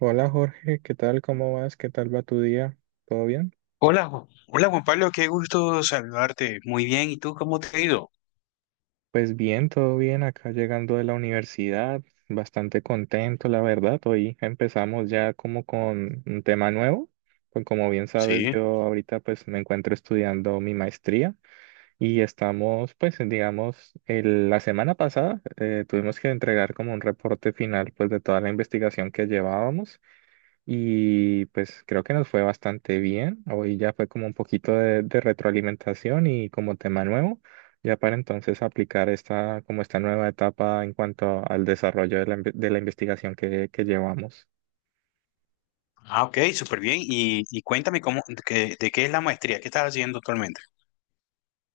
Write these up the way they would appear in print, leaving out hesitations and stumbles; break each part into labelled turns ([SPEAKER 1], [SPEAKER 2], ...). [SPEAKER 1] Hola Jorge, ¿qué tal? ¿Cómo vas? ¿Qué tal va tu día? ¿Todo bien?
[SPEAKER 2] Hola, hola Juan Pablo, qué gusto saludarte. Muy bien, ¿y tú cómo te ha ido?
[SPEAKER 1] Pues bien, todo bien. Acá llegando de la universidad, bastante contento, la verdad. Hoy empezamos ya como con un tema nuevo. Pues como bien sabes,
[SPEAKER 2] Sí.
[SPEAKER 1] yo ahorita pues me encuentro estudiando mi maestría y estamos pues digamos, la semana pasada tuvimos que entregar como un reporte final pues de toda la investigación que llevábamos. Y pues creo que nos fue bastante bien. Hoy ya fue como un poquito de retroalimentación y como tema nuevo, ya para entonces aplicar esta, como esta nueva etapa en cuanto al desarrollo de la, de la investigación que llevamos.
[SPEAKER 2] Ah, ok, súper bien. Y cuéntame cómo, de qué es la maestría que estás haciendo actualmente.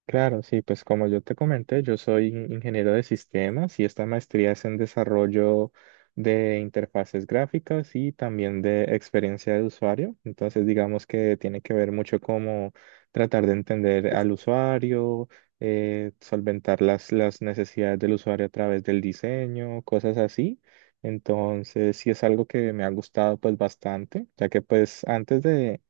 [SPEAKER 1] Claro, sí, pues como yo te comenté, yo soy ingeniero de sistemas y esta maestría es en desarrollo de interfaces gráficas y también de experiencia de usuario. Entonces, digamos que tiene que ver mucho como tratar de entender al usuario, solventar las necesidades del usuario a través del diseño, cosas así. Entonces, sí es algo que me ha gustado pues bastante, ya que pues antes de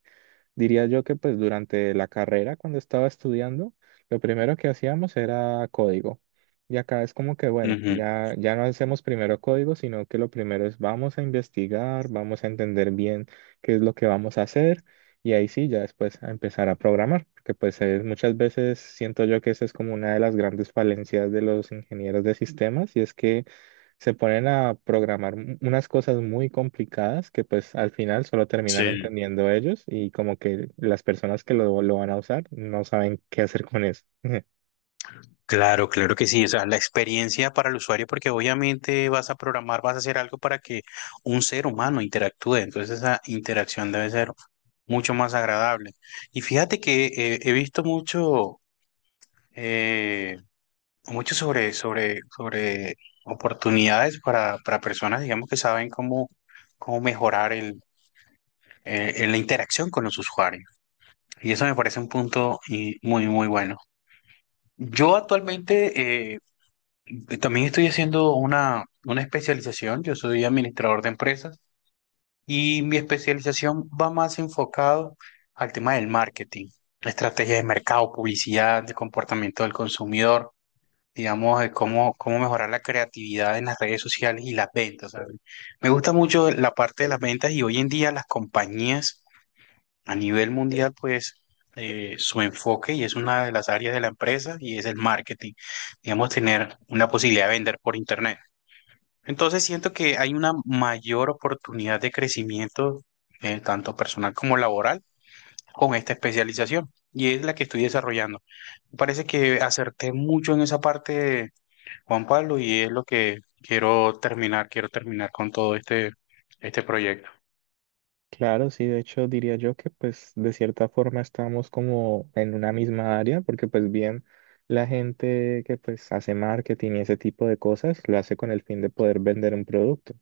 [SPEAKER 1] Diría yo que pues durante la carrera, cuando estaba estudiando, lo primero que hacíamos era código. Y acá es como que, bueno,
[SPEAKER 2] Ujú.
[SPEAKER 1] ya no hacemos primero código, sino que lo primero es vamos a investigar, vamos a entender bien qué es lo que vamos a hacer y ahí sí, ya después a empezar a programar, porque pues muchas veces siento yo que esa es como una de las grandes falencias de los ingenieros de sistemas y es que se ponen a programar unas cosas muy complicadas que pues al final solo terminan
[SPEAKER 2] Sí.
[SPEAKER 1] entendiendo ellos y como que las personas que lo van a usar no saben qué hacer con eso.
[SPEAKER 2] Claro, claro que sí. O sea, la experiencia para el usuario, porque obviamente vas a programar, vas a hacer algo para que un ser humano interactúe. Entonces esa interacción debe ser mucho más agradable. Y fíjate que he visto eh, mucho sobre, sobre oportunidades para personas, digamos, que saben cómo mejorar en la interacción con los usuarios. Y eso me parece un punto y muy, muy bueno. Yo actualmente también estoy haciendo una especialización, yo soy administrador de empresas y mi especialización va más enfocado al tema del marketing, estrategias de mercado, publicidad, de comportamiento del consumidor. Digamos, de cómo mejorar la creatividad en las redes sociales y las ventas. ¿Sabes? Me gusta mucho la parte de las ventas y hoy en día las compañías a nivel mundial, pues su enfoque y es una de las áreas de la empresa y es el marketing, digamos, tener una posibilidad de vender por internet. Entonces siento que hay una mayor oportunidad de crecimiento, tanto personal como laboral, con esta especialización y es la que estoy desarrollando. Me parece que acerté mucho en esa parte Juan Pablo, y es lo que quiero terminar con todo este, este proyecto.
[SPEAKER 1] Claro, sí, de hecho diría yo que pues de cierta forma estamos como en una misma área, porque pues bien la gente que pues hace marketing y ese tipo de cosas lo hace con el fin de poder vender un producto.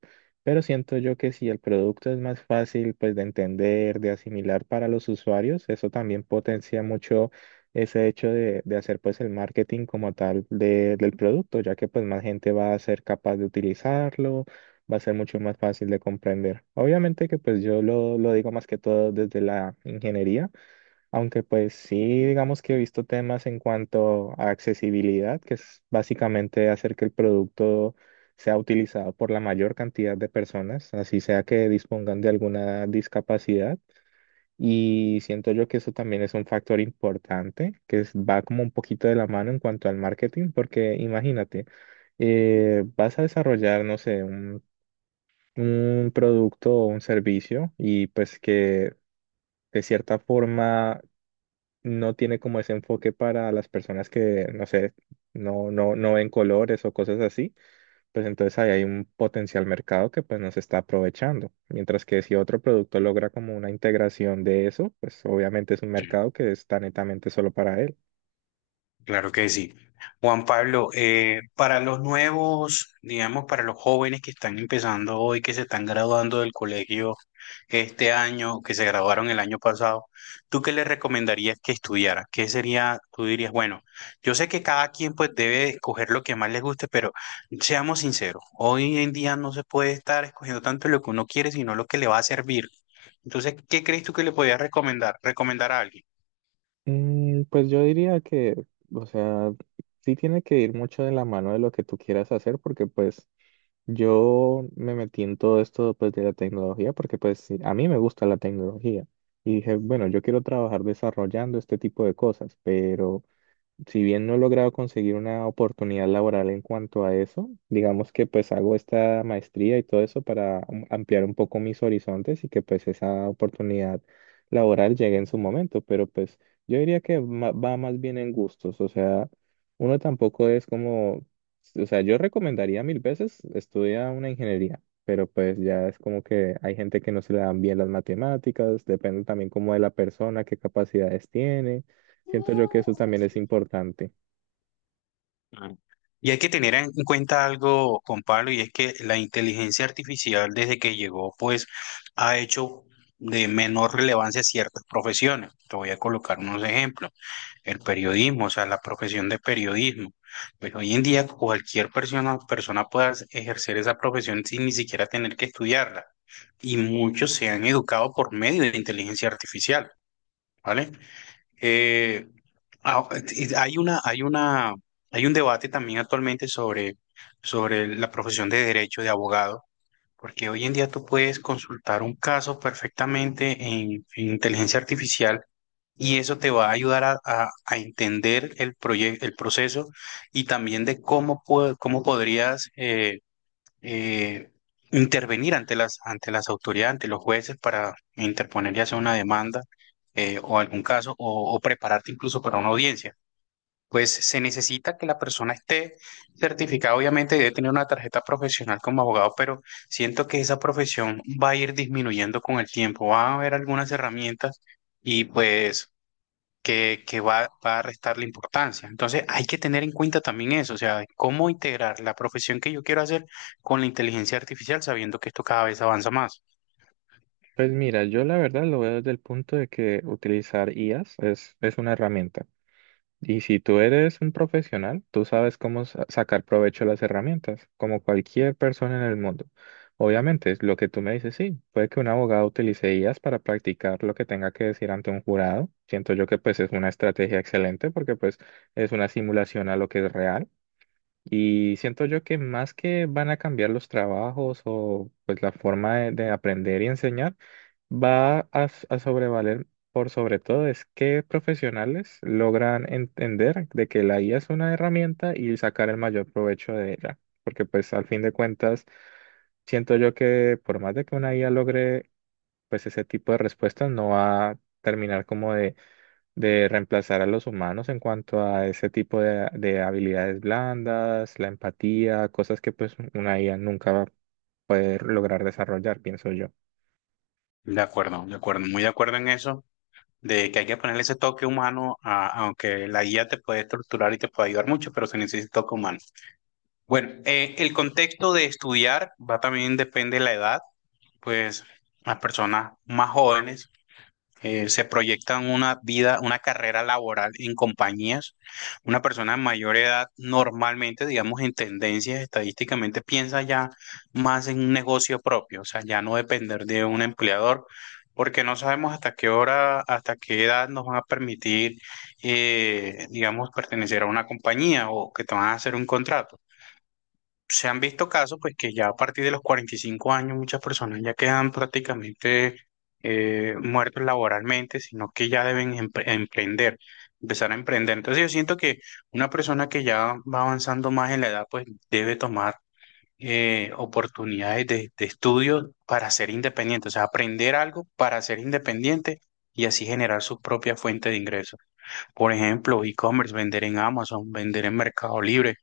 [SPEAKER 1] Pero siento yo que si el producto es más fácil pues de entender, de asimilar para los usuarios, eso también potencia mucho ese hecho de hacer pues el marketing como tal del producto, ya que pues más gente va a ser capaz de utilizarlo va a ser mucho más fácil de comprender. Obviamente que pues yo lo digo más que todo desde la ingeniería, aunque pues sí digamos que he visto temas en cuanto a accesibilidad, que es básicamente hacer que el producto sea utilizado por la mayor cantidad de personas, así sea que dispongan de alguna discapacidad. Y siento yo que eso también es un factor importante, que va como un poquito de la mano en cuanto al marketing, porque imagínate, vas a desarrollar, no sé, un producto o un servicio y pues que de cierta forma no tiene como ese enfoque para las personas que, no sé, no, no, no ven colores o cosas así, pues entonces ahí hay un potencial mercado que pues no se está aprovechando. Mientras que si otro producto logra como una integración de eso, pues obviamente es un
[SPEAKER 2] Sí.
[SPEAKER 1] mercado que está netamente solo para él.
[SPEAKER 2] Claro que sí. Juan Pablo, para los nuevos, digamos, para los jóvenes que están empezando hoy, que se están graduando del colegio este año, que se graduaron el año pasado, ¿tú qué les recomendarías que estudiaran? ¿Qué sería, tú dirías, bueno, yo sé que cada quien pues debe escoger lo que más les guste, pero seamos sinceros, hoy en día no se puede estar escogiendo tanto lo que uno quiere, sino lo que le va a servir. Entonces, ¿qué crees tú que le podías recomendar, recomendar a alguien?
[SPEAKER 1] Mm, pues yo diría que, o sea, sí tiene que ir mucho de la mano de lo que tú quieras hacer, porque pues yo me metí en todo esto pues, de la tecnología porque pues sí, a mí me gusta la tecnología y dije, bueno, yo quiero trabajar desarrollando este tipo de cosas, pero si bien no he logrado conseguir una oportunidad laboral en cuanto a eso, digamos que pues hago esta maestría y todo eso para ampliar un poco mis horizontes y que pues esa oportunidad laboral llegue en su momento, pero pues yo diría que va más bien en gustos, o sea, uno tampoco es como, o sea, yo recomendaría mil veces estudiar una ingeniería. Pero pues ya es como que hay gente que no se le dan bien las matemáticas, depende también como de la persona, qué capacidades tiene. Siento yo que eso también es importante.
[SPEAKER 2] Y hay que tener en cuenta algo con Pablo, y es que la inteligencia artificial desde que llegó, pues ha hecho de menor relevancia ciertas profesiones. Te voy a colocar unos ejemplos. El periodismo, o sea, la profesión de periodismo. Pues hoy en día cualquier persona puede ejercer esa profesión sin ni siquiera tener que estudiarla. Y muchos se han educado por medio de la inteligencia artificial. ¿Vale? Eh, ah, y hay un debate también actualmente sobre, sobre la profesión de derecho de abogado, porque hoy en día tú puedes consultar un caso perfectamente en inteligencia artificial y eso te va a ayudar a, a entender el proyecto, el proceso y también de cómo podrías eh, intervenir ante las autoridades, ante los jueces para interponer ya sea una demanda o algún caso o prepararte incluso para una audiencia. Pues se necesita que la persona esté certificada, obviamente debe tener una tarjeta profesional como abogado, pero siento que esa profesión va a ir disminuyendo con el tiempo, va a haber algunas herramientas y pues va a restarle importancia. Entonces hay que tener en cuenta también eso, o sea, cómo integrar la profesión que yo quiero hacer con la inteligencia artificial sabiendo que esto cada vez avanza más.
[SPEAKER 1] Pues mira, yo la verdad lo veo desde el punto de que utilizar IAs es una herramienta. Y si tú eres un profesional, tú sabes cómo sacar provecho de las herramientas, como cualquier persona en el mundo. Obviamente, es lo que tú me dices, sí, puede que un abogado utilice IAs para practicar lo que tenga que decir ante un jurado. Siento yo que pues es una estrategia excelente porque pues es una simulación a lo que es real. Y siento yo que más que van a cambiar los trabajos o pues la forma de aprender y enseñar, va a, a sobrevaler por sobre todo es que profesionales logran entender de que la IA es una herramienta y sacar el mayor provecho de ella. Porque pues al fin de cuentas, siento yo que por más de que una IA logre pues ese tipo de respuestas, no va a terminar como de reemplazar a los humanos en cuanto a ese tipo de habilidades blandas, la empatía, cosas que pues una IA nunca va a poder lograr desarrollar, pienso yo.
[SPEAKER 2] De acuerdo, muy de acuerdo en eso, de que hay que ponerle ese toque humano, aunque la guía te puede estructurar y te puede ayudar mucho, pero se necesita toque humano. Bueno, el contexto de estudiar va también depende de la edad, pues las personas más jóvenes se proyectan una vida, una carrera laboral en compañías. Una persona de mayor edad normalmente, digamos, en tendencias estadísticamente piensa ya más en un negocio propio, o sea, ya no depender de un empleador, porque no sabemos hasta qué hora, hasta qué edad nos van a permitir, digamos, pertenecer a una compañía o que te van a hacer un contrato. Se han visto casos, pues que ya a partir de los 45 años muchas personas ya quedan prácticamente muertos laboralmente, sino que ya deben emprender, empezar a emprender. Entonces yo siento que una persona que ya va avanzando más en la edad, pues debe tomar oportunidades de estudio para ser independiente, o sea, aprender algo para ser independiente. Y así generar su propia fuente de ingresos. Por ejemplo, e-commerce, vender en Amazon, vender en Mercado Libre,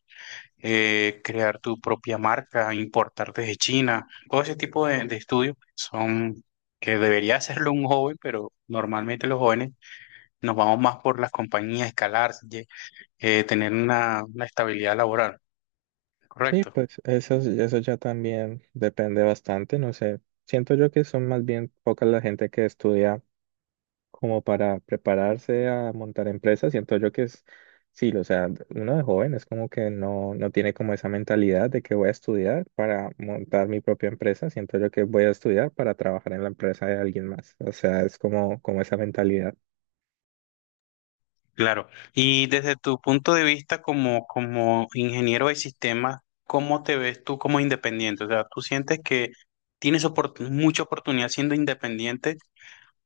[SPEAKER 2] crear tu propia marca, importar desde China, todo ese tipo de estudios son que debería hacerlo un joven, pero normalmente los jóvenes nos vamos más por las compañías, escalar, tener una estabilidad laboral,
[SPEAKER 1] Sí,
[SPEAKER 2] ¿correcto?
[SPEAKER 1] pues eso ya también depende bastante, no sé. Siento yo que son más bien pocas la gente que estudia como para prepararse a montar empresas, siento yo que es, sí, o sea, uno de joven es como que no, no tiene como esa mentalidad de que voy a estudiar para montar mi propia empresa, siento yo que voy a estudiar para trabajar en la empresa de alguien más, o sea, es como, como esa mentalidad.
[SPEAKER 2] Claro. Y desde tu punto de vista como, como ingeniero de sistemas, ¿cómo te ves tú como independiente? O sea, ¿tú sientes que tienes mucha oportunidad siendo independiente?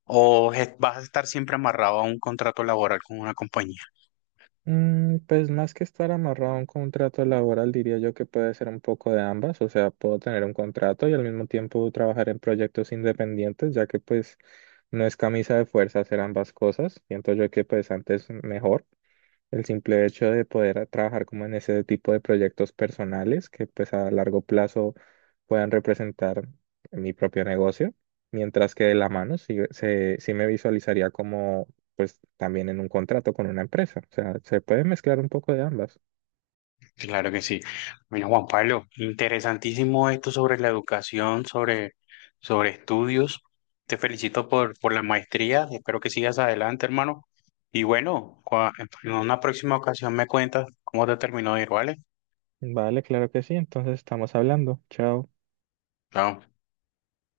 [SPEAKER 2] ¿O vas a estar siempre amarrado a un contrato laboral con una compañía?
[SPEAKER 1] Mm, pues más que estar amarrado a un contrato laboral, diría yo que puede ser un poco de ambas, o sea, puedo tener un contrato y al mismo tiempo trabajar en proyectos independientes, ya que pues no es camisa de fuerza hacer ambas cosas, siento yo que pues antes mejor. El simple hecho de poder trabajar como en ese tipo de proyectos personales que pues a largo plazo puedan representar mi propio negocio, mientras que de la mano sí, se, sí me visualizaría como pues también en un contrato con una empresa. O sea, se puede mezclar un poco de ambas.
[SPEAKER 2] Claro que sí. Bueno, Juan Pablo, interesantísimo esto sobre la educación, sobre, sobre estudios. Te felicito por la maestría. Espero que sigas adelante, hermano. Y bueno, en una próxima ocasión me cuentas cómo te terminó de ir, ¿vale?
[SPEAKER 1] Vale, claro que sí. Entonces estamos hablando. Chao.
[SPEAKER 2] Chao.